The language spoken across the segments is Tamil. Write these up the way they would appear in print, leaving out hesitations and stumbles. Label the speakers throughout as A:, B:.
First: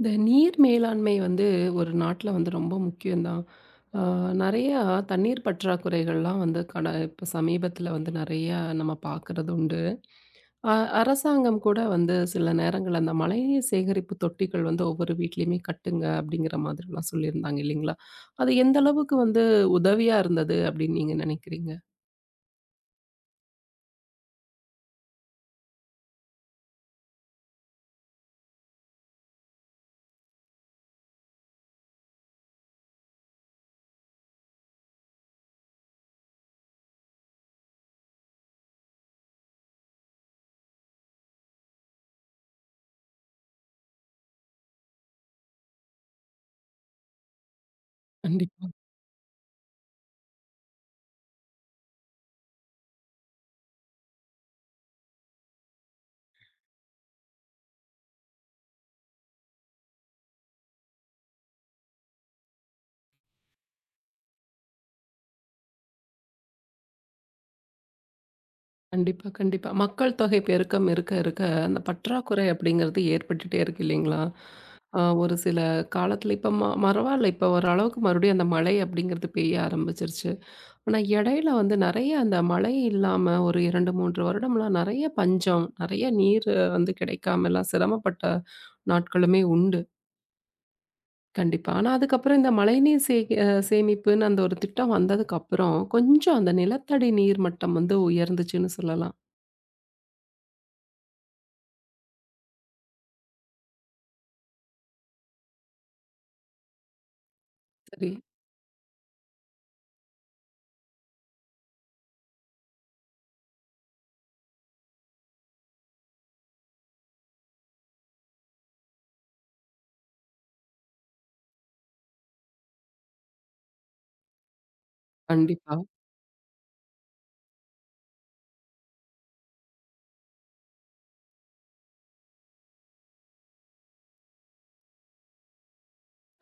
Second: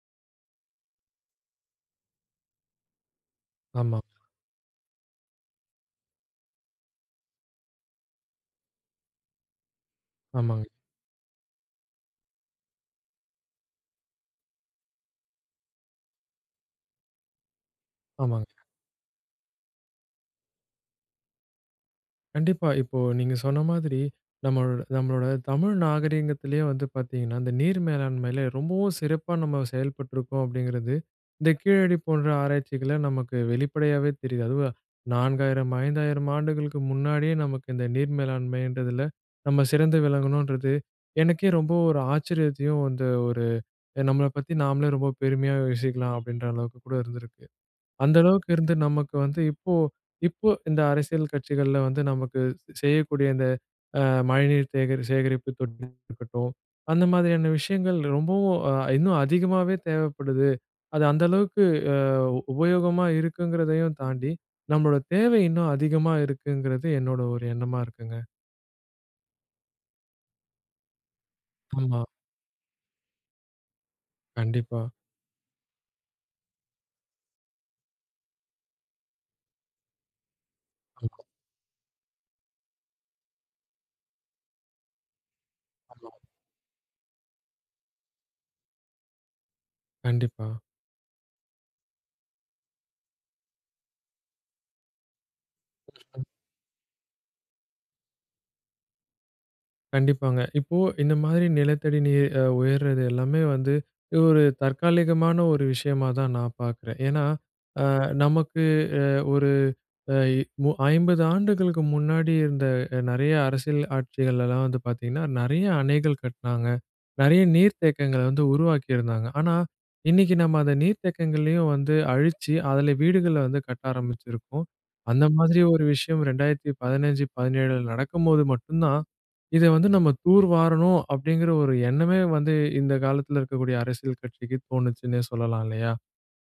A: இந்த நீர் மேலாண்மை வந்து ஒரு நாட்டில வந்து ரொம்ப முக்கியம் தான்.
B: ஆமா.
A: ஆ நெறையா தண்ணீர் பற்றாக்குறைகள்லாம் வந்து கட இப்போ சமீபத்தில வந்து நெறையா நம்ம பார்க்குறது உண்டு.
B: ஆமாங்க,
A: அ அரசாங்கம் கூட வந்து சில நேரங்கள்ல அந்த மழைநீர் சேகரிப்பு தொட்டிகள் வந்து ஒவ்வொரு வீட்லயுமே கட்டுங்க அப்படிங்கிற மாதிரிலாம் சொல்லியிருந்தாங்க இல்லைங்களா? அது
B: ஆமாங்க.
A: எந்த அளவுக்கு வந்து உதவியா இருந்தது அப்படின்னு நீங்க நினைக்கிறீங்க?
B: கண்டிப்பா. இப்போ நீங்க சொன்ன மாதிரி, நம்மளோட நம்மளோட தமிழ் நாகரீகத்திலேயே வந்து பார்த்தீங்கன்னா, இந்த நீர் மேலாண்மையில ரொம்பவும் சிறப்பா நம்ம செயல்பட்டுருக்கோம் அப்படிங்கிறது, இந்த கீழடி போன்ற ஆராய்ச்சிகள நமக்கு வெளிப்படையாவே தெரியுது. அதுவும் 4000, 5000 ஆண்டுகளுக்கு முன்னாடியே நமக்கு இந்த நீர் மேலாண்மைன்றதுல நம்ம சிறந்து விளங்கணுன்றது, எனக்கே ரொம்ப ஒரு ஆச்சரியத்தையும், அந்த ஒரு நம்மள பத்தி நாமளே ரொம்ப பெருமையா யோசிக்கலாம் அப்படின்ற அளவுக்கு கூட இருந்திருக்கு. அந்த அளவுக்கு
A: கண்டிப்பா.
B: இருந்து நமக்கு வந்து இப்போ இப்போ இந்த அரசியல் கட்சிகள்ல வந்து நமக்கு செய்யக்கூடிய இந்த மழைநீர் சேகரிப்பு தொட்டி இருக்கட்டும். அந்த மாதிரியான விஷயங்கள் ரொம்பவும் இன்னும் அதிகமாகவே தேவைப்படுது. அது அந்த அளவுக்கு உபயோகமா இருக்குங்கிறதையும் தாண்டி, நம்மளோட தேவை இன்னும் அதிகமா இருக்குங்கிறது என்னோட ஒரு எண்ணமா இருக்குங்க.
A: கண்டிப்பா, கண்டிப்பா. மக்கள் தொகை பெருக்கம் இருக்க, இருக்க அந்த
B: ஆமா.
A: பற்றாக்குறை அப்படிங்கிறது ஏற்பட்டுட்டே இருக்கு இல்லைங்களா?
B: கண்டிப்பா.
A: ஒரு சில காலத்துல இப்ப பரவால்ல. இப்ப ஓரளவுக்கு மறுபடியும் அந்த மழை அப்படிங்கிறது பெய்ய ஆரம்பிச்சிருச்சு. ஆனா
B: ஆமா,
A: இடையில வந்து நெறைய அந்த மழை இல்லாம ஒரு 2, 3 வருடம்லாம் நெறைய பஞ்சம்,
B: ஆமா.
A: நெறைய நீர் வந்து கிடைக்காமலாம் சிரமப்பட்ட நாட்களுமே உண்டு.
B: கண்டிப்பா.
A: கண்டிப்பா. ஆனா அதுக்கப்புறம் இந்த மழைநீர் சே அ சேமிப்புன்னு அந்த ஒரு திட்டம் வந்ததுக்கு அப்புறம், கொஞ்சம் அந்த நிலத்தடி நீர் மட்டம் வந்து உயர்ந்துச்சுன்னு சொல்லலாம்.
B: கண்டிப்பாங்க. இப்போ இந்த மாதிரி நிலத்தடி நீர் உயர்றது எல்லாமே வந்து, இது ஒரு தற்காலிகமான ஒரு விஷயமா தான் நான் பார்க்குறேன். ஏன்னா,
A: சரி.
B: நமக்கு அ ஒரு அ மு 50 ஆண்டுகளுக்கு முன்னாடி இருந்த நெறைய அரசியல் ஆட்சிகள்லாம் வந்து பார்த்தீங்கன்னா, நெறைய அணைகள் கட்டுனாங்க. நெறைய நீர்த்தேக்கங்கள வந்து உருவாக்கியிருந்தாங்க. ஆனா, இன்னைக்கு நம்ம அந்த நீர்த்தேக்கங்களையும் வந்து அழிச்சு, அதில வீடுகள வந்து கட்ட ஆரம்பிச்சிருக்கோம். அந்த மாதிரி
A: கண்டிப்பா,
B: ஒரு விஷயம் 2015, 17ல நடக்கும்போது மட்டும் தான், இத வந்து நம்ம தூர்வாரணும் அப்படிங்கிற ஒரு எண்ணமே வந்து இந்த காலத்தில இருக்கக்கூடிய அரசியல் கட்சிக்கு தோணுச்சுன்னே சொல்லலாம் இல்லையா?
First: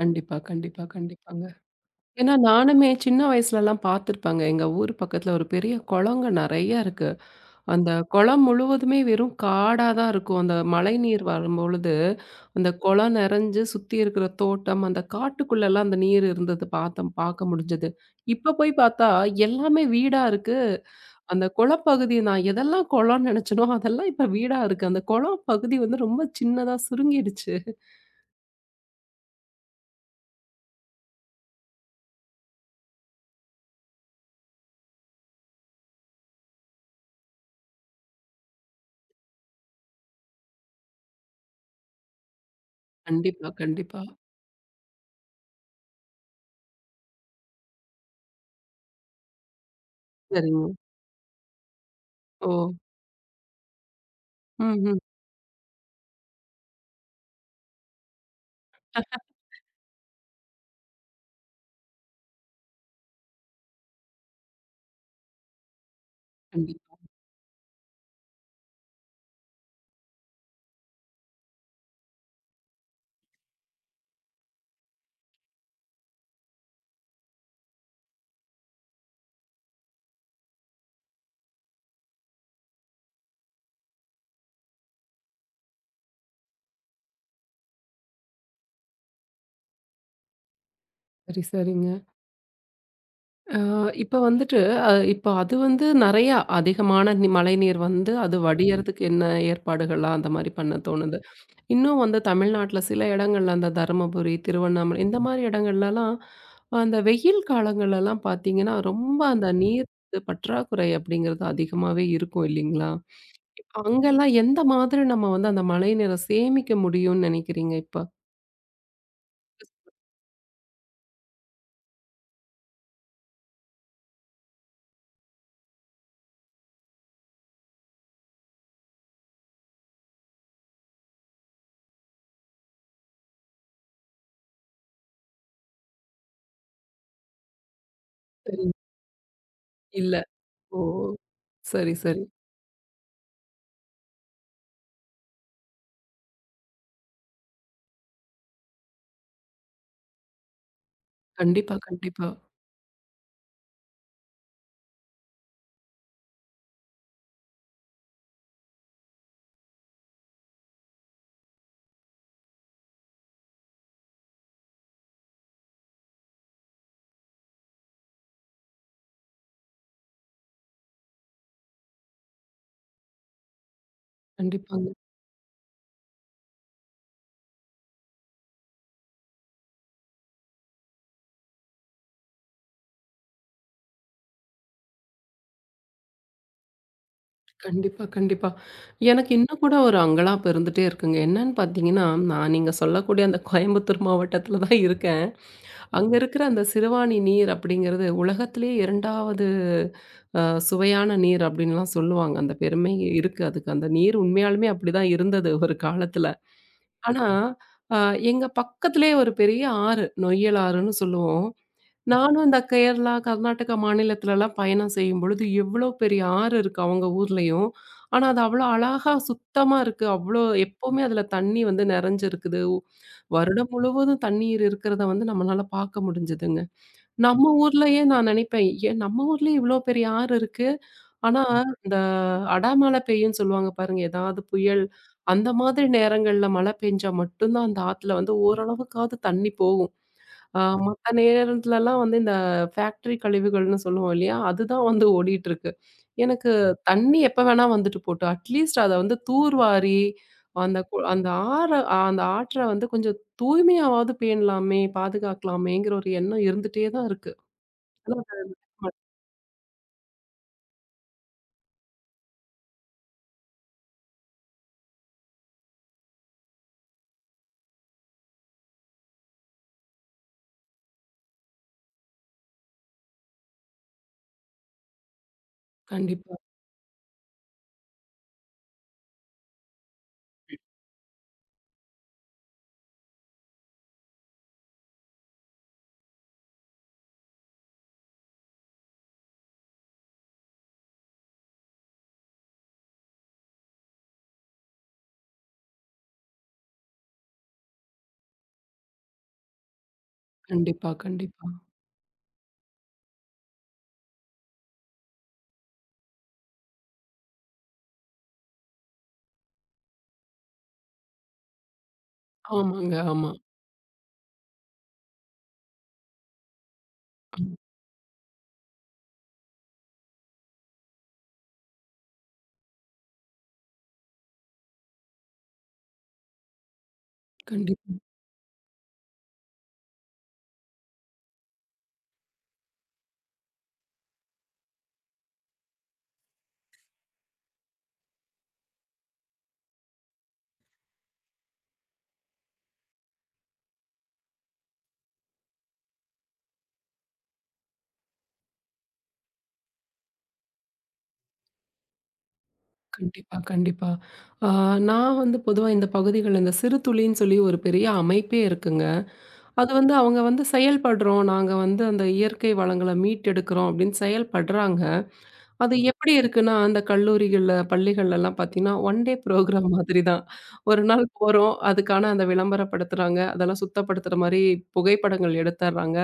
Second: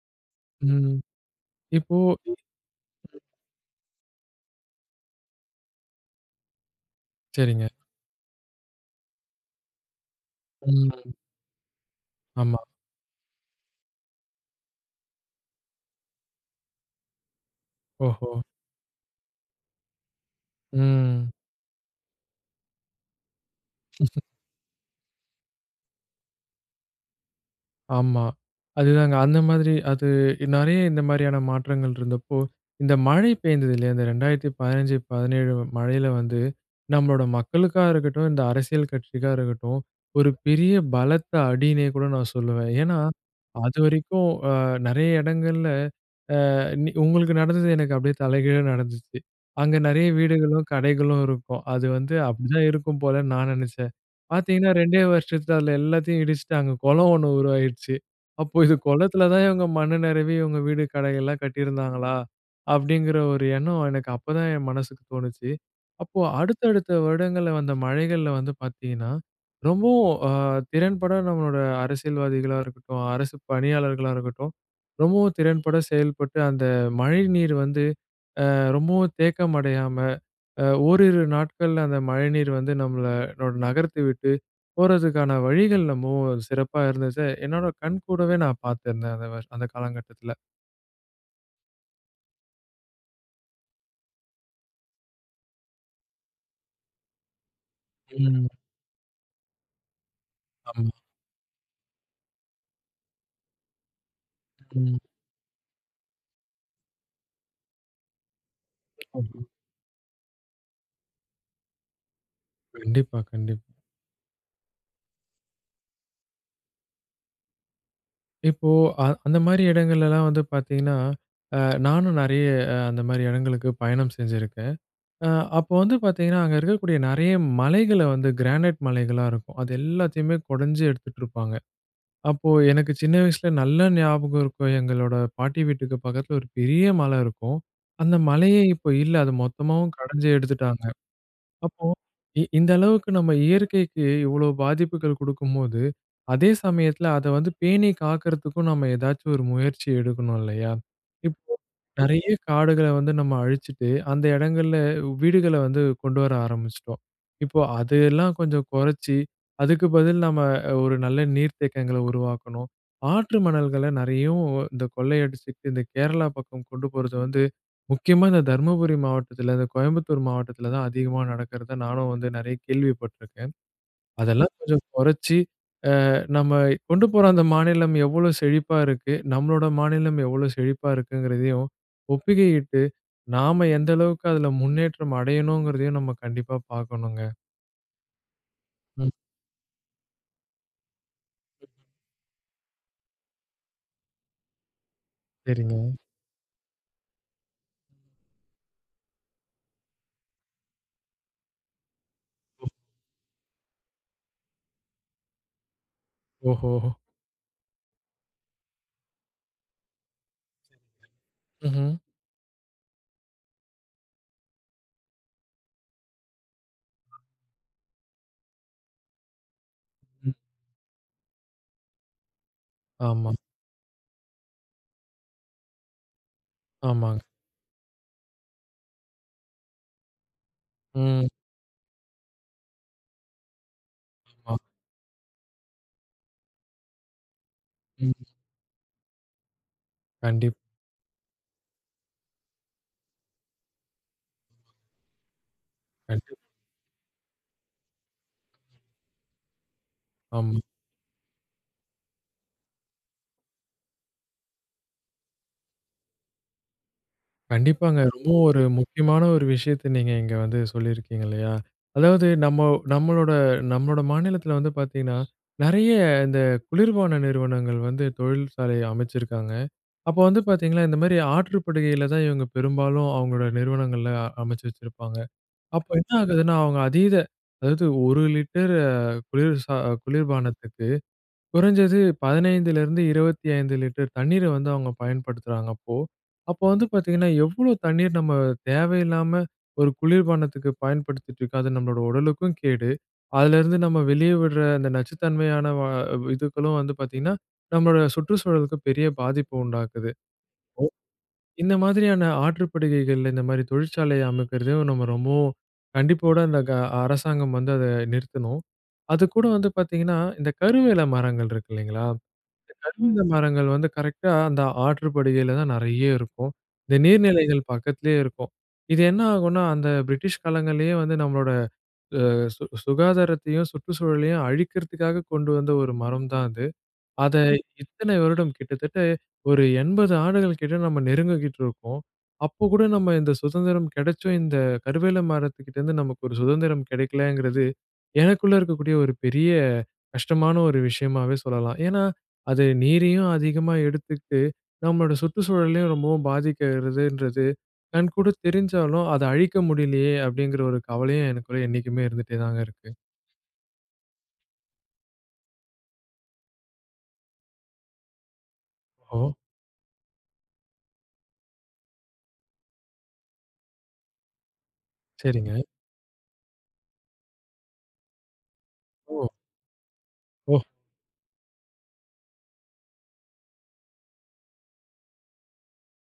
A: கண்டிப்பா, கண்டிப்பா,
B: ம்.
A: கண்டிப்பாங்க.
B: இப்போ.
A: ஏன்னா நானுமே சின்ன வயசுலலாம் பார்த்துருப்பேங்க. எங்க ஊர் பக்கத்துல ஒரு பெரிய குளங்க நெறைய இருக்கு.
B: சரிங்க.
A: அந்த குளம் முழுவதுமே வெறும் காடா தான் இருக்கும். அந்த
B: ம்.
A: மழைநீர் வரும்பொழுது,
B: ஆமா.
A: அந்த குளம் நெறஞ்சு சுத்தி இருக்கிற தோட்டம், அந்த காட்டுக்குள்ளலாம் அந்த நீர் இருந்தது பார்க்க முடிஞ்சது.
B: ஓஹோ!
A: இப்ப போய் பார்த்தா எல்லாமே வீடா இருக்கு.
B: ம்.
A: அந்த குளப்பகுதி நான் எதெல்லாம் குளம்னு நெனச்சனோ, அதெல்லாம் இப்ப வீடா இருக்கு. அந்த குளம் பகுதி வந்து ரொம்ப சின்னதா சுருங்கிடுச்சு.
B: ஆமா. அதுதாங்க. அந்த மாதிரி அது நெறைய இந்த மாரியான மாற்றங்கள் இருந்தப்போ, இந்த மழை பெய்ந்தது இல்லையா? இந்த 2015, 17 மழையில வந்து, நம்மளோட மக்களுக்கா இருக்கட்டும், இந்த அரசியல் கட்சிக்கா இருக்கட்டும், ஒரு பெரிய பலத்த அடின்னே கூட நான் சொல்லுவேன். ஏன்னா,
A: கண்டிப்பா, கண்டிப்பா.
B: அதுவரைக்கும் நெறைய இடங்கள்ல உங்களுக்கு நடந்தது எனக்கு அப்படியே தலைகீழா நடந்துச்சு. அங்க நெறைய
A: சரிங்க.
B: வீடுகளும், கடைகளும் இருக்கும். அது வந்து
A: ஓ!
B: அப்படிதான் இருக்கும் போலன்னு நான் நெனச்சேன். பாத்தீங்கன்னா
A: ம்ஹ்ம்.
B: 2 வருஷத்துல அதுல எல்லாத்தையும் இடிச்சுட்டாங்க. குளம் ஒண்ணு உருவாயிடுச்சு. அப்போ இது குளத்துல தான் இவங்க மண்ணு நெரவி இவங்க வீடு, கடையெல்லாம் கட்டியிருந்தாங்களா? அப்படிங்கிற ஒரு எண்ணம் எனக்கு அப்பதான் என் மனசுக்கு தோணுச்சு. அப்போ அடுத்தடுத்த
A: கண்டிப்பா.
B: வருடங்கள்ல வந்த மழைகள்ல வந்து பாத்தீங்கன்னா, ரொம்பவும் திறன்பட நம்மளோட அரசியல்வாதிகளா இருக்கட்டும், அரசு பணியாளர்களா இருக்கட்டும், ரொம்பவும் திறன்பட செயல்பட்டு அந்த மழைநீர் வந்து ரொம்பவும் தேக்கம் அடையாம, ஓரிரு நாட்கள்ல அந்த மழைநீர் வந்து நம்மளோட நகரத்த விட்டு போறதுக்கான வழிகள் ரொம்பவும் சிறப்பா இருந்துச்சு. என்னோட கண் கூடவே நான் பார்த்திருந்தேன் அத அந்த காலகட்டத்துல.
A: சரி, சரிங்க. அ இப்ப வந்துட்டு இப்ப அது வந்து நெறையா அதிகமான மழைநீர் வந்து அது
B: ம்.
A: வடியறதுக்கு என்ன ஏற்பாடுகள்லாம் அந்த மாரி பண்ண
B: ஆமா.
A: தோணுது. இன்னும் வந்து தமிழ்நாட்ல சில இடங்கள்ல அந்த தருமபுரி,
B: ம்.
A: திருவண்ணாமலை இந்த மாரி இடங்கள்லலாம் அந்த வெயில் காலங்கள்லலாம் பார்த்தீங்கன்னா, ரொம்ப
B: ஆமா.
A: அந்த நீர் பற்றாக்குறை அப்படிங்கிறது அதிகமாவே இருக்கும் இல்லைங்களா?
B: கண்டிப்பா, கண்டிப்பா.
A: அங்கெல்லாம் எந்த மாதிரி நம்ம வந்து அந்த மழைநீர சேமிக்க முடியும்னு நெனைக்கிறீங்க இப்ப?
B: இப்போ அந்த மாரி இடங்கள்லலாம் வந்து பார்த்தீங்கன்னா, அ நானும் நெறைய அந்த மாரி இடங்களுக்கு பயணம் செஞ்சிருக்கேன். அ அப்போ வந்து பார்த்தீங்கன்னா, அங்க இருக்கக்கூடிய நெறைய மலைகள வந்து கிரானைட் மலைகளா இருக்கும். அது எல்லாத்தையுமே கொடைஞ்சு எடுத்துட்டுருப்பாங்க. அப்போ எனக்கு சின்ன வயசுல நல்ல ஞாபகம் இருக்கும். எங்களோட பாட்டி வீட்டுக்கு பக்கத்துல ஒரு பெரிய மலை இருக்கும். அந்த மலையே இப்போ இல்ல. அது மொத்தமாவும்
A: இல்ல.
B: கடைஞ்சு
A: ஓ!
B: எடுத்துட்டாங்க. அப்போ,
A: சரி, சரி.
B: இந்த அளவுக்கு நம்ம இயற்கைக்கு இவ்ளோ பாதிப்புகள் குடுக்கும்போது, அதே சமயத்துல அத வந்து பேணி காக்கிறதுக்கும் நம்ம ஏதாச்சும் ஒரு முயற்சி எடுக்கணும் இல்லையா? இப்போ
A: கண்டிப்பா,
B: நெறைய
A: கண்டிப்பா.
B: காடுகள வந்து நம்ம அழிச்சுட்டு, அந்த இடங்கள்ல வீடுகள வந்து கொண்டு வர ஆரம்பிச்சுட்டோம். இப்போ அதெல்லாம் கொஞ்சம் குறைச்சு, அதுக்கு பதில் நம்ம ஒரு நல்ல நீர்த்தேக்கங்கள உருவாக்கணும். ஆற்று மணல்கள நெறையவும் இந்த கொள்ளையடிச்சுட்டு இந்த கேரளா பக்கம் கொண்டு போறது வந்து முக்கியமா இந்த தர்மபுரி மாவட்டத்துல, இந்த கோயம்புத்தூர் மாவட்டத்துல தான் அதிகமா நடக்கிறத நானும் வந்து நெறைய கேள்விப்பட்டுருக்கேன். அதெல்லாம் கொஞ்சம்
A: கண்டிப்பாங்க.
B: குறைச்சு, நம்ம கொண்டு போற அந்த மாநிலம் எவ்வளோ செழிப்பா இருக்கு, நம்மளோட மாநிலம் எவ்வளோ செழிப்பா இருக்குங்கிறதையும் ஒப்பிகையிட்டு, நாம எந்த அளவுக்கு அதுல முன்னேற்றம் அடையணுங்கிறதையும் நம்ம கண்டிப்பா பார்க்கணுங்க.
A: கண்டிப்பா, கண்டிப்பா.
B: ம்.
A: எனக்கு இன்னும் கூட ஒரு அங்கலாப்பு இருந்துட்டே இருக்குங்க. என்னன்னு பார்த்தீங்கன்னா, நான் நீங்க சொல்லக்கூடிய அந்த கோயம்புத்தூர் மாவட்டத்தில தான் இருக்கேன்.
B: சரிங்க.
A: அங்க இருக்கிற அந்த சிறுவாணி நீர் அப்படிங்கிறது உலகத்திலேயே 2வது அ சுவையான நீர் அப்படின்லாம் சொல்லுவாங்க. அந்த பெருமை இருக்கு அதுக்கு. அந்த நீர் உண்மையாலுமே அப்படிதான் இருந்தது ஒரு காலத்தில.
B: ஓஹோ!
A: ஆனா, அ எங்க பக்கத்திலேயே ஒரு பெரிய ஆறு, நொய்யல் ஆறுன்னு சொல்லுவோம்.
B: ம்ஹ்ம்.
A: நானும் இந்த கேரளா, கர்நாடகா மாநிலத்துலலாம் பயணம் செய்யும்பொழுது, எவ்ளோ பெரிய ஆறு இருக்கு அவங்க ஊர்லயும். ஆனா, அது அவ்ளோ அழகா சுத்தமா இருக்கு.
B: ம்.
A: அவ்ளோ எப்பவுமே அதுல தண்ணி வந்து நெறஞ்சிருக்குது.
B: ஆமா,
A: வருடம் முழுவதும் தண்ணீர் இருக்கிறத வந்து நம்மளால பார்க்க முடிஞ்சதுங்க. ம்.
B: ஆமாங்க.
A: நம்ம ஊர்லயே நான் நினைப்பேன், ஏன் நம்ம ஊர்லயே இவ்ளோ பெரிய ஆறு இருக்கு.
B: ம்.
A: ஆனா, இந்த அடாமழை பெய்யும்னு சொல்லுவாங்க பாருங்க. ஏதாவது
B: ஆமா.
A: புயல், அந்த மாதிரி நேரங்கள்ல மழை பெஞ்சா மட்டும் தான் அந்த ஆத்துல
B: ம்.
A: வந்து ஓரளவுக்காவது தண்ணி போகும்.
B: கண்டிப்
A: மத்த நேரத்துலலாம் வந்து இந்த ஃபேக்டரி கழிவுகள்னு சொல்லுவோம் இல்லையா? அதுதான் வந்து ஓடிட்டுருக்கு.
B: கண்டிப்
A: எனக்கு தண்ணி எப்ப வேணா வந்துட்டு போட்டும். அட்லீஸ்ட் அத வந்து தூர்வாரி,
B: ஆமா.
A: அந்த கு அந்த ஆற அந்த ஆற்ற வந்து கொஞ்சம் தூய்மையாவாவது பேணலாமே! பாதுகாக்கலாமேங்கிற ஒரு எண்ணம் இருந்துட்டே தான் இருக்கு.
B: கண்டிப்பாங்க.
A: ஆனா அத
B: ரொம்பவும் ஒரு முக்கியமான ஒரு விஷயத்த நீங்க இங்க வந்து சொல்லியிருக்கீங்க இல்லையா? அதாவது நம்மளோட நம்மளோட மாநிலத்தில வந்து பார்த்தீங்கன்னா, நெறைய இந்த குளிர்பான நிறுவனங்கள் வந்து தொழில்சாலை அமைச்சிருக்காங்க. அப்போ வந்து பார்த்தீங்கன்னா, இந்த மாரி ஆற்றுப்படுகையில தான் இவங்க பெரும்பாலும் அவங்களோட நிறுவனங்கள்ல அமைச்சு வச்சிருப்பாங்க. அப்போ என்ன
A: கண்டிப்பா,
B: ஆகுதுன்னா, அவங்க அதாவது 1 லிட்டர் குளிர் சா குளிர்பானத்துக்கு குறைஞ்சது 15லருந்து 25 லிட்டர் தண்ணீர வந்து அவங்க பயன்படுத்துறாங்க அப்போ. அப்போ வந்து பார்த்தீங்கன்னா, எவ்ளோ தண்ணீர் நம்ம தேவையில்லாம ஒரு குளிர்பானத்துக்கு பயன்படுத்திட்டுருக்கோம். அது நம்மளோட உடலுக்கும் கேடு. அதுலருந்து நம்ம வெளிய விடுற அந்த நச்சுத்தன்மையான இதுக்களும் வந்து பார்த்தீங்கன்னா, நம்மளோட சுற்றுச்சூழலுக்கு பெரிய பாதிப்பு உண்டாக்குது.
A: கண்டிப்பா, கண்டிப்பா.
B: இந்த மாதிரியான ஆற்றுப்படுகைகள்ல இந்த மாரி தொழிற்சாலை அமைக்கிறதையும் நம்ம ரொம்பவும் கண்டிப்போட அந்த அரசாங்கம் வந்து அத நிறுத்தணும். அது கூட வந்து பார்த்தீங்கன்னா, இந்த கருவேல மரங்கள் இருக்கு இல்லைங்களா?
A: ஆமாங்க,
B: கருவேல
A: ஆமா.
B: மரங்கள் வந்து கரெக்ட்டா அந்த ஆற்றுப்படுகையில தான் நெறைய இருக்கும். இந்த
A: ம்.
B: நீர்நிலைகள் பக்கத்திலேயே இருக்கும். இது என்ன ஆகும்னா, அந்த பிரிட்டிஷ் காலங்கள்லயே வந்து நம்மளோட அ சு சுகாதாரத்தையும், சுற்றுச்சூழலையும் அழிக்கிறதுக்காக கொண்டு வந்த ஒரு மரம் தான் அது. அத
A: கண்டிப்பா,
B: இத்தனை வருடம் கிட்டத்தட்ட ஒரு 80 ஆண்டுகள் கிட்ட நம்ம நெருங்கிக்கிட்டு இருக்கோம். அப்போ கூட நம்ம இந்த சுதந்திரம் கிடைச்சும், இந்த கருவேல மரத்துக்கிட்டேருந்து நமக்கு ஒரு சுதந்திரம் கிடைக்கலங்கிறது, எனக்குள்ள இருக்கக்கூடிய ஒரு பெரிய கஷ்டமான ஒரு விஷயமாவே சொல்லலாம். ஏன்னா, அது நீரையும் அதிகமா எடுத்துக்கிட்டு, நம்மளோட சுற்றுச்சூழலையும் ரொம்பவும் பாதிக்கிறதுன்றது கண்கூட தெரிஞ்சாலும், "அத அழிக்க முடியலையே!" அப்படிங்கிற ஒரு கவலையும் எனக்குள்ள என்னைக்குமே இருந்துட்டே தாங்க இருக்கு.
A: கண்டிப்பா, கண்டிப்பா. ஆ நான் வந்து பொதுவா இந்த பகுதிகள்ல இந்த சிறு துளின்னு சொல்லி ஒரு பெரிய அமைப்பே இருக்குங்க.
B: ஓ!
A: அது வந்து அவங்க வந்து செயல்படுறோம். நாங்க வந்து அந்த இயற்கை வளங்கள மீட்டெடுக்கிறோம் அப்படின்னு செயல்படுறாங்க.
B: சரிங்க.
A: அது எப்படி இருக்குன்னா, அந்த கல்லூரிகள்ல, பள்ளிகள்லலாம் பார்த்தீங்கன்னா, ஒன் டே
B: ஓ!
A: ப்ரோகிராம் மாதிரி தான்.
B: ஓ!
A: ஒரு நாள் போறோம். அதுக்கான அந்த விளம்பரப்படுத்துறாங்க. அதெல்லாம் சுத்தப்படுத்துற மாரி புகைப்படங்கள் எடுத்தர்றாங்க.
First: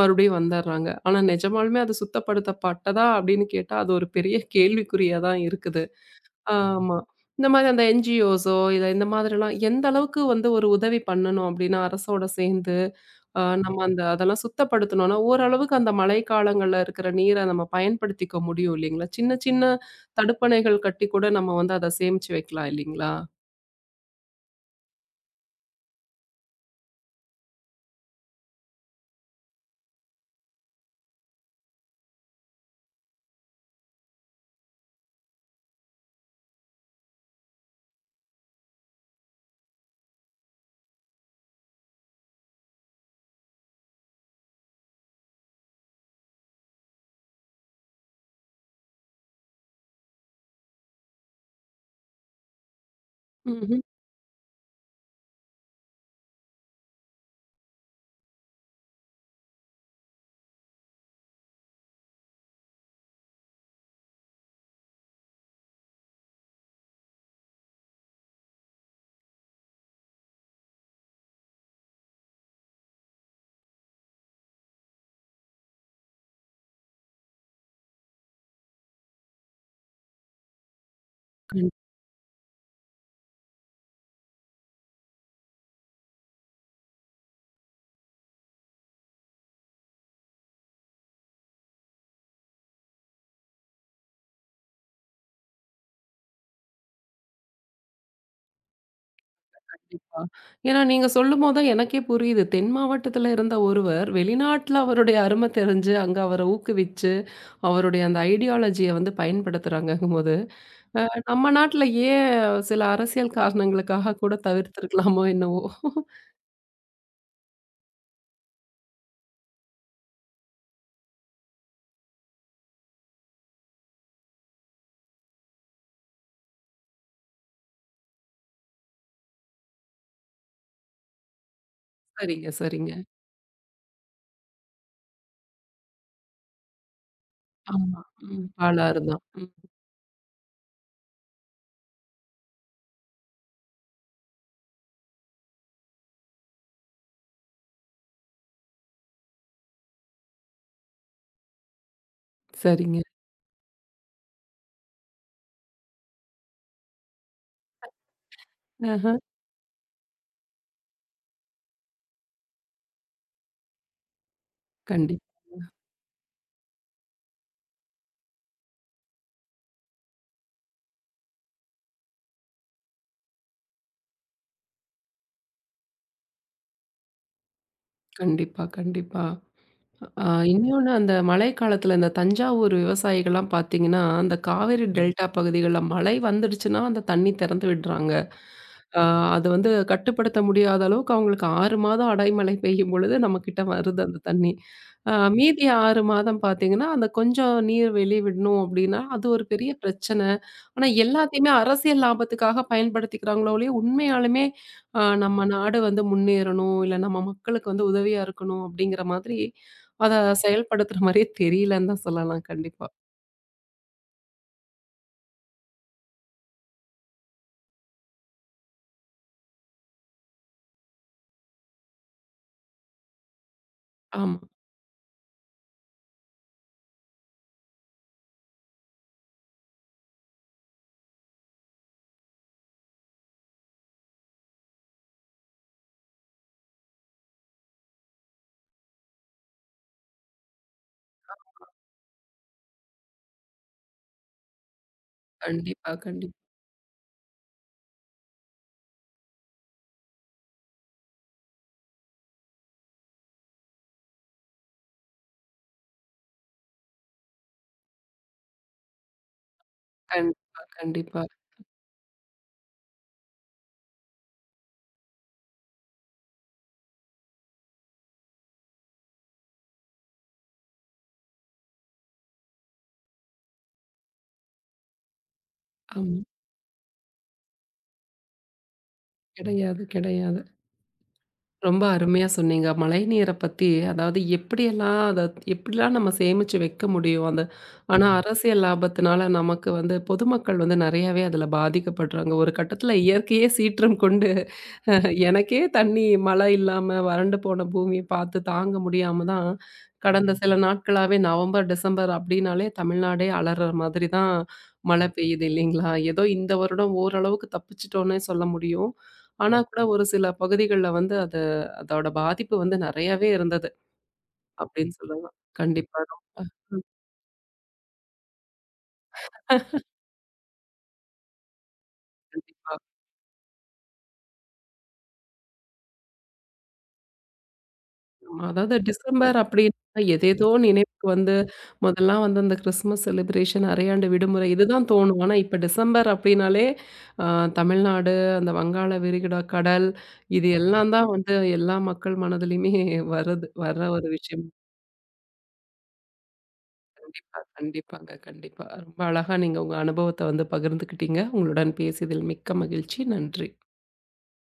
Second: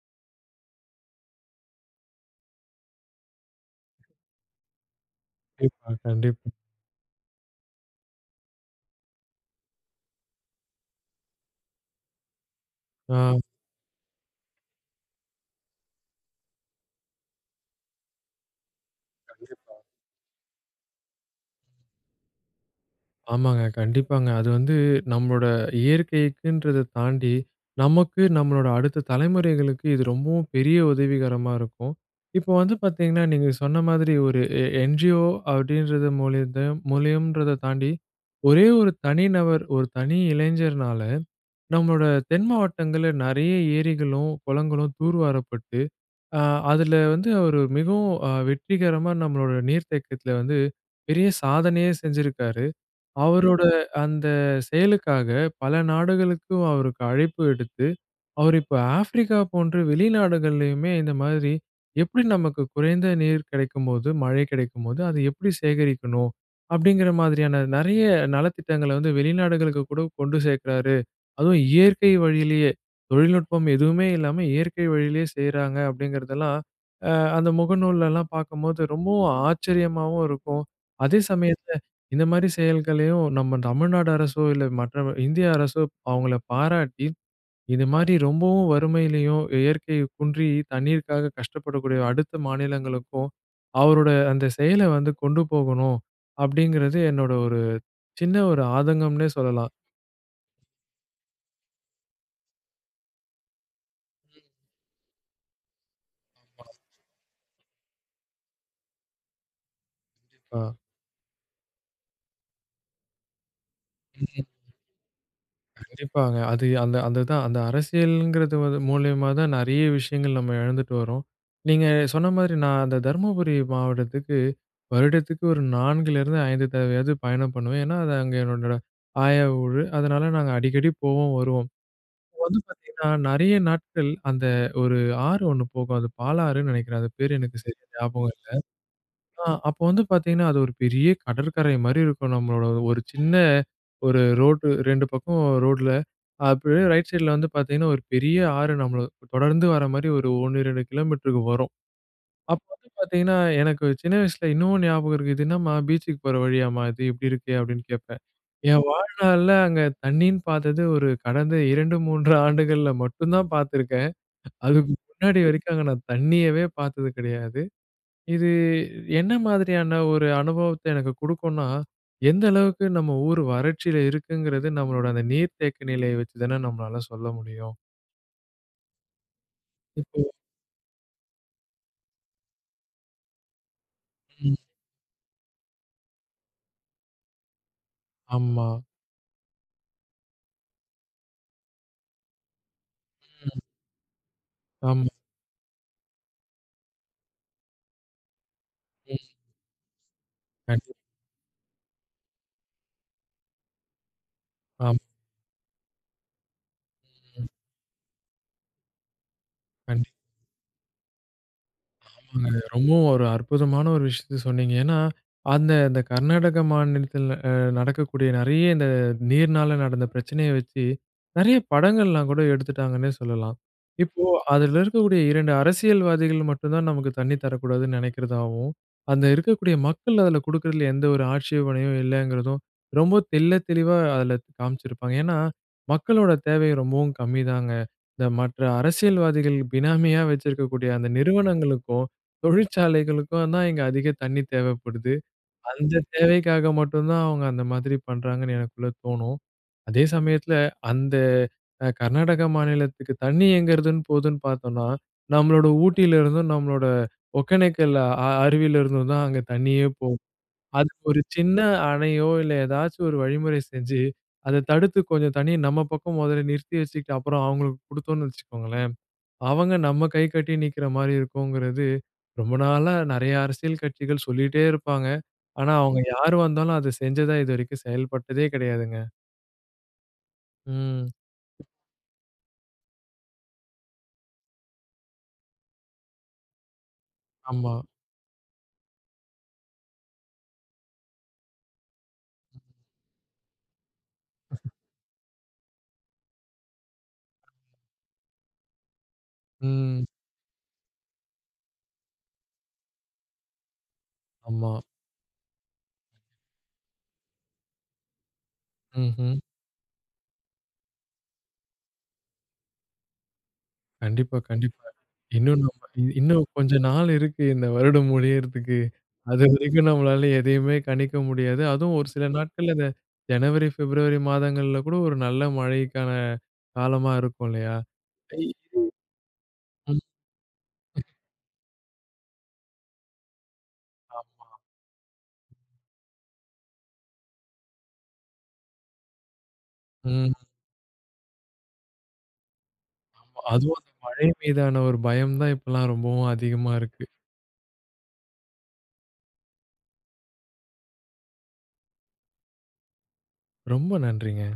A: மறுபடியும் வந்தர்றாங்க. ஆனா நிஜமாலுமே அது சுத்தப்படுத்தப்பட்டதா அப்படின்னு கேட்டா, அது ஒரு பெரிய கேள்விக்குறியா தான் இருக்குது.
B: கண்டிப்பா, கண்டிப்பா.
A: ஆமா. இந்த மாரி அந்த என்ஜிஓஸோ, இந்த மாதிரிலாம் எந்த அளவுக்கு வந்து ஒரு உதவி பண்ணணும் அப்படின்னா, அரசோட சேர்ந்து
B: ஆ.
A: நம்ம அந்த அதெல்லாம் சுத்தப்படுத்தணும்னா, ஓரளவுக்கு அந்த மழைக்காலங்கள்ல இருக்கிற நீர நம்ம பயன்படுத்திக்க முடியும் இல்லைங்களா? சின்ன சின்ன
B: கண்டிப்பா.
A: தடுப்பணைகள் கட்டி கூட நம்ம வந்து அத சேமிச்சு வைக்கலாம் இல்லைங்களா?
B: ஆமாங்க. கண்டிப்பாங்க. அது வந்து நம்மளோட இயற்கைக்குன்றத தாண்டி, நமக்கு, நம்மளோட அடுத்த தலைமுறைகளுக்கு இது ரொம்பவும் பெரிய உதவிகரமா இருக்கும். இப்போ வந்து பார்த்தீங்கன்னா, நீங்க சொன்ன மாதிரி ஒரு என்ஜிஓ அப்படின்றது மூலியம்ன்றத தாண்டி, ஒரே ஒரு தனிநபர், ஒரு தனி இளைஞர்னால, நம்மளோட தென் மாவட்டங்கள்ல நெறைய ஏரிகளும், குளங்களும் தூர்வாரப்பட்டு, அ அதுல வந்து அவரு மிகவும் வெற்றிகரமா நம்மளோட நீர்த்தேக்கத்துல வந்து பெரிய சாதனையே செஞ்சிருக்காரு. அவரோட
A: ம்ஹ்ம்.
B: அந்த செயலுக்காக பல நாடுகளுக்கும் அவருக்கு அழைப்பு விடுத்து, அவர் இப்ப ஆஃப்ரிக்கா போன்ற வெளிநாடுகள்லயுமே இந்த மாதிரி எப்படி நமக்கு குறைந்த நீர் கிடைக்கும்போது, மழை கிடைக்கும்போது, அதை எப்படி சேகரிக்கணும்? அப்படிங்கிற மாதிரியான நெறைய நலத்திட்டங்கள வந்து வெளிநாடுகளுக்கு கூட கொண்டு சேர்க்கிறாரு. அதுவும் இயற்கை வழியிலேயே தொழில்நுட்பம் எதுவுமே இல்லாம இயற்கை வழியிலேயே செய்றாங்க அப்படிங்கிறதெல்லாம் அந்த முகநூல்லலாம் பார்க்கும்போது ரொம்பவும் ஆச்சரியமாவும் இருக்கும். அதே சமயத்துல இந்த மாரி செயல்களையும் நம்ம தமிழ்நாடு அரசோ, இல்ல மற்ற இந்திய அரசோ அவங்கள பாராட்டி, இது மாரி ரொம்பவும் வறுமையிலயும், இயற்கை குன்றி தண்ணீருக்காக கஷ்டப்படக்கூடிய அடுத்த மாநிலங்களுக்கும், அவரோட அந்த செயல வந்து கொண்டு போகணும். அப்படிங்கிறது என்னோட ஒரு சின்ன ஒரு ஆதங்கம்னே சொல்லலாம்.
A: கண்டிப்பா. ஏன்னா நீங்க சொல்லும்போது தான் எனக்கே புரியுது. தென் மாவட்டத்துல இருந்த ஒருவர் வெளிநாட்ல அவருடைய அரும தெரிஞ்சு, அங்க அவர ஊக்குவிச்சு, அவருடைய அந்த ஐடியாலஜிய வந்து பயன்படுத்துறாங்கங்கும்போது,
B: ஆ.
A: அ நம்ம நாட்ல ஏன் சில அரசியல் காரணங்களுக்காக கூட தவிர்த்திருக்கலாமோ என்னவோ!
B: கண்டிப்பாங்க. அது அந்த அந்த தான் அந்த அரசியல்ங்கிறது வந்து மூலியமா தான் நெறைய விஷயங்கள் நம்ம இழந்துட்டு வரோம். நீங்க சொன்ன மாதிரி நான் அந்த தருமபுரி மாவட்டத்துக்கு வருடத்துக்கு ஒரு 4லிருந்து 5 தடவையாவது பயணம் பண்ணுவேன். ஏன்னா, அது அங்க என்னோட ஆயா ஊரு. அதனால நாங்க அடிக்கடி போவோம், வருவோம். இப்போ
A: சரிங்க,
B: வந்து
A: சரிங்க.
B: பார்த்தீங்கன்னா, நெறைய நாட்கள் அந்த ஒரு ஆறு ஒண்ணு போகும். அது பாலாறுன்னு நெனைக்கிறேன். அது பேரு எனக்கு சரியா
A: ஆமா.
B: ஞாபகம்
A: ம்.
B: இல்ல.
A: பாலாறு தான்.
B: அப்போ வந்து பார்த்தீங்கன்னா, அது ஒரு பெரிய கடற்கரை மாரி இருக்கும். நம்மளோட ஒரு சின்ன ஒரு ரோடு 2 பக்கம் ரோட்ல அப்படியே ரைட் சைடுல வந்து பார்த்தீங்கன்னா, ஒரு பெரிய ஆறு நம்மள தொடர்ந்து வர மாரி ஒரு 1, 2 கிலோமீட்டருக்கு வரும். அப்ப வந்து
A: சரிங்க.
B: பார்த்தீங்கன்னா, எனக்கு சின்ன வயசுல இன்னமும் ஞாபகம் இருக்கு. "இது என்னம்மா பீச்சுக்கு போற வழியாம்மா இது? இப்படி இருக்கே?" அப்படின்னு கேட்பேன். என்
A: ஆஹ.
B: வாழ்நாள்ல அங்க தண்ணீன்னு பார்த்தது ஒரு கடந்த 2, 3 ஆண்டுகள்ல மட்டும் தான் பார்த்துருக்கேன். அதுக்கு
A: கண்டிப்
B: முன்னாடி வரைக்கும் அங்க நான் தண்ணியவே பார்த்தது கிடையாது. இது என்ன மாதிரியான ஒரு அனுபவத்த எனக்கு குடுக்கும்னா, எந்த அளவுக்கு நம்ம ஊர் வறட்சியில இருக்குங்கிறது நம்மளோட அந்த நீர்த்தேக்க நிலைய வச்சு தானே நம்மளால சொல்ல முடியும்.
A: கண்டிப்பா, கண்டிப்பா.
B: இப்போ.
A: ஆ இன்னொன்னு அந்த மழை காலத்துல இந்த தஞ்சாவூர் விவசாயிகள்லாம் பார்த்தீங்கன்னா, அந்த
B: ம்.
A: காவேரி ம். டெல்டா பகுதிகள்ல மழை வந்துடுச்சுன்னா, அந்த தண்ணி திறந்து விடுறாங்க.
B: ஆமா.
A: ஆ அது வந்து கட்டுப்படுத்த முடியாத அளவுக்கு அவங்களுக்கு 6 மாதம் அடைமழை பெய்யும் பொழுது
B: ம்.
A: நம்மகிட்ட வருது அந்த தண்ணி.
B: ஆமா.
A: மீதி 6 மாதம் பார்த்தீங்கன்னா, அந்த கொஞ்சம் நீர் வெளிய விடணும் அப்டின்னா,
B: ம்.
A: அது ஒரு பெரிய பிரச்சனை. ஆனா
B: கண்டிப்பா.
A: எல்லாத்தையுமே அரசியல் லாபத்துக்காக பயன்படுத்திக்கிறாங்களோ ஒழிய, உண்மையாலுமே
B: ஆமா.
A: நம்ம நாடு வந்து முன்னேறணும், இல்ல நம்ம மக்களுக்கு வந்து உதவியா இருக்கணும் அப்டிங்கிற மாதிரி அத
B: கண்டிப்பா.
A: செயல்படுத்துற மாரியே தெரியலன்னு தான் சொல்லலாம்
B: ஆமாங்க.
A: கண்டிப்பா.
B: ரொம்பவும் ஒரு அற்புதமான ஒரு விஷயத்த சொன்னீங்க. ஏன்னா, இந்த கர்நாடக மாநிலத்தில நடக்கக்கூடிய நெறைய இந்த நீர்னால நடந்த பிரச்சனைய வச்சு, நெறைய படங்கள்லாம் கூட எடுத்துட்டாங்கன்னே சொல்லலாம். இப்போ
A: ஆமா.
B: அதுல இருக்கக்கூடிய 2 அரசியல்வாதிகள் மட்டும் தான் நமக்கு தண்ணி தரக்கூடாதுன்னு நெனைக்கிறதாவும், அந்த இருக்கக்கூடிய மக்கள் அதுல குடுக்குறதுல எந்த ஒரு ஆட்சேபனையும் இல்லங்கிறதும், ரொம்ப தெளிவா அதுல காமிச்சிருப்பாங்க. ஏன்னா, மக்களோட தேவை ரொம்பவும் கம்மிதாங்க. இந்த மற்ற அரசியல்வாதிகள் பினாமியா வச்சிருக்கக்கூடிய அந்த நிறுவனங்களுக்கும், தொழிற்சாலைகளுக்கும் தான் இங்க அதிக தண்ணி தேவைப்படுது.
A: கண்டிப்பா,
B: அந்த
A: கண்டிப்பா,
B: தேவைக்காக மட்டும் தான் அவங்க அந்த மாதிரி பண்றாங்கன்னு எனக்குள்ள தோணும். அதே சமயத்துல அந்த கர்நாடக மாநிலத்துக்கு தண்ணி எங்கேருந்துன்னு போதுன்னு பார்த்தோம்னா, நம்மளோட ஊட்டியில இருந்தும், நம்மளோட ஒகேனக்கல் அருவியில இருந்தும் தான் அங்க தண்ணியே போகும்.
A: கண்டிப்பா,
B: அதுக்கு ஒரு
A: கண்டிப்பா.
B: சின்ன அணையோ, இல்ல ஏதாச்சும் ஒரு வழிமுறை செஞ்சு, அத தடுத்து கொஞ்சம் தண்ணீய நம்ம பக்கம் முதல்ல நிறுத்தி வச்சுக்கிட்டு, அப்புறம் அவங்களுக்கு குடுத்தோம்னு வச்சுக்கோங்களேன், அவங்க நம்ம கை கட்டி நிக்கிற மாரி இருக்குங்கிறது, ரொம்ப நாளா நெறைய அரசியல் கட்சிகள் சொல்லிட்டே இருப்பாங்க. ஆனா, அவங்க
A: ஆமா.
B: யார் வந்தாலும் அத செஞ்சதா இதுவரைக்கும் செயல்பட்டதே கிடையாதுங்க.
A: கிடையாது, கிடையாது.
B: ம்.
A: ரொம்ப அருமையா சொன்னீங்க. மழைநீர பத்தி அதாவது எப்படியெல்லாம் அத எப்படிலாம் நம்ம சேமிச்சு வைக்க முடியும். அந்த
B: ஆமா.
A: ஆனா அரசியல் லாபத்தினால நமக்கு வந்து பொதுமக்கள் வந்து நெறையாவே அதுல பாதிக்கப்படுறாங்க. ஒரு கட்டத்தில இயற்கையே சீற்றம் கொண்டு எனக்கே தண்ணி மழை இல்லாம வறண்டு போன பூமிய பார்த்து தாங்க முடியாம தான்,
B: ம்.
A: கடந்த சில நாட்களாவே நவம்பர், டிசம்பர் அப்டின்னாலே தமிழ்நாடே அலர்ற மாதிரி தான்
B: ஆமா.
A: மழை பெய்யுது இல்லைங்களா? ஏதோ இந்த வருடம் ஓரளவுக்கு தப்பிச்சுட்டோன்னே சொல்ல முடியும்.
B: ம்ஹ்ம்.
A: ஆனா கூட ஒரு சில பகுதிகள்ல வந்து அது அதோட பாதிப்பு வந்து நெறையாவே இருந்தது
B: கண்டிப்பா, கண்டிப்பா.
A: அப்டின்னு சொல்லலாம்.
B: இன்னும் நம்ம
A: கண்டிப்பா.
B: இன்னும் கொஞ்ச
A: ரொம்ப
B: நாள் இருக்கு இந்த வருடம் முடியறதுக்கு. அதுவரைக்கும் நம்மளால எதையுமே கணிக்க முடியாது. அதுவும் ஒரு சில நாட்கள்ல
A: கண்டிப்பா.
B: இந்த ஜனவரி, பிப்ரவரி மாதங்கள்ல கூட ஒரு நல்ல மழைக்கான காலமா இருக்கும் இல்லையா? ஐ
A: ஆமா. அதாவது டிசம்பர்
B: ம்.
A: அப்படின்னா எதேதோ நினைவுக்கு வந்து முதல்லாம் வந்து அந்த கிறிஸ்மஸ் செலிப்ரேஷன், அரையாண்டு
B: ஆமா.
A: விடுமுறை இதுதான் தோணும். ஆனா இப்ப டிசம்பர் அப்படின்னாலே அ தமிழ்நாடு, அந்த வங்காள விரிகுடா கடல்
B: ம்.
A: இது எல்லாம் தான் வந்து எல்லா மக்கள் மனதிலயுமே வருது.
B: அதுவும்
A: வர்ற
B: அந்த
A: ஒரு
B: மழை
A: விஷயம்.
B: மீதான ஒரு பயம் தான் இப்பலாம் ரொம்பவும் அதிகமா இருக்கு.
A: கண்டிப்பா, கண்டிப்பாங்க. கண்டிப்பா. ரொம்ப அழகா நீங்க உங்க அனுபவத்த வந்து பகிர்ந்துக்கிட்டீங்க. உங்களுடன் பேசியதில் மிக்க மகிழ்ச்சி. நன்றி.
B: ரொம்ப நன்றிங்க.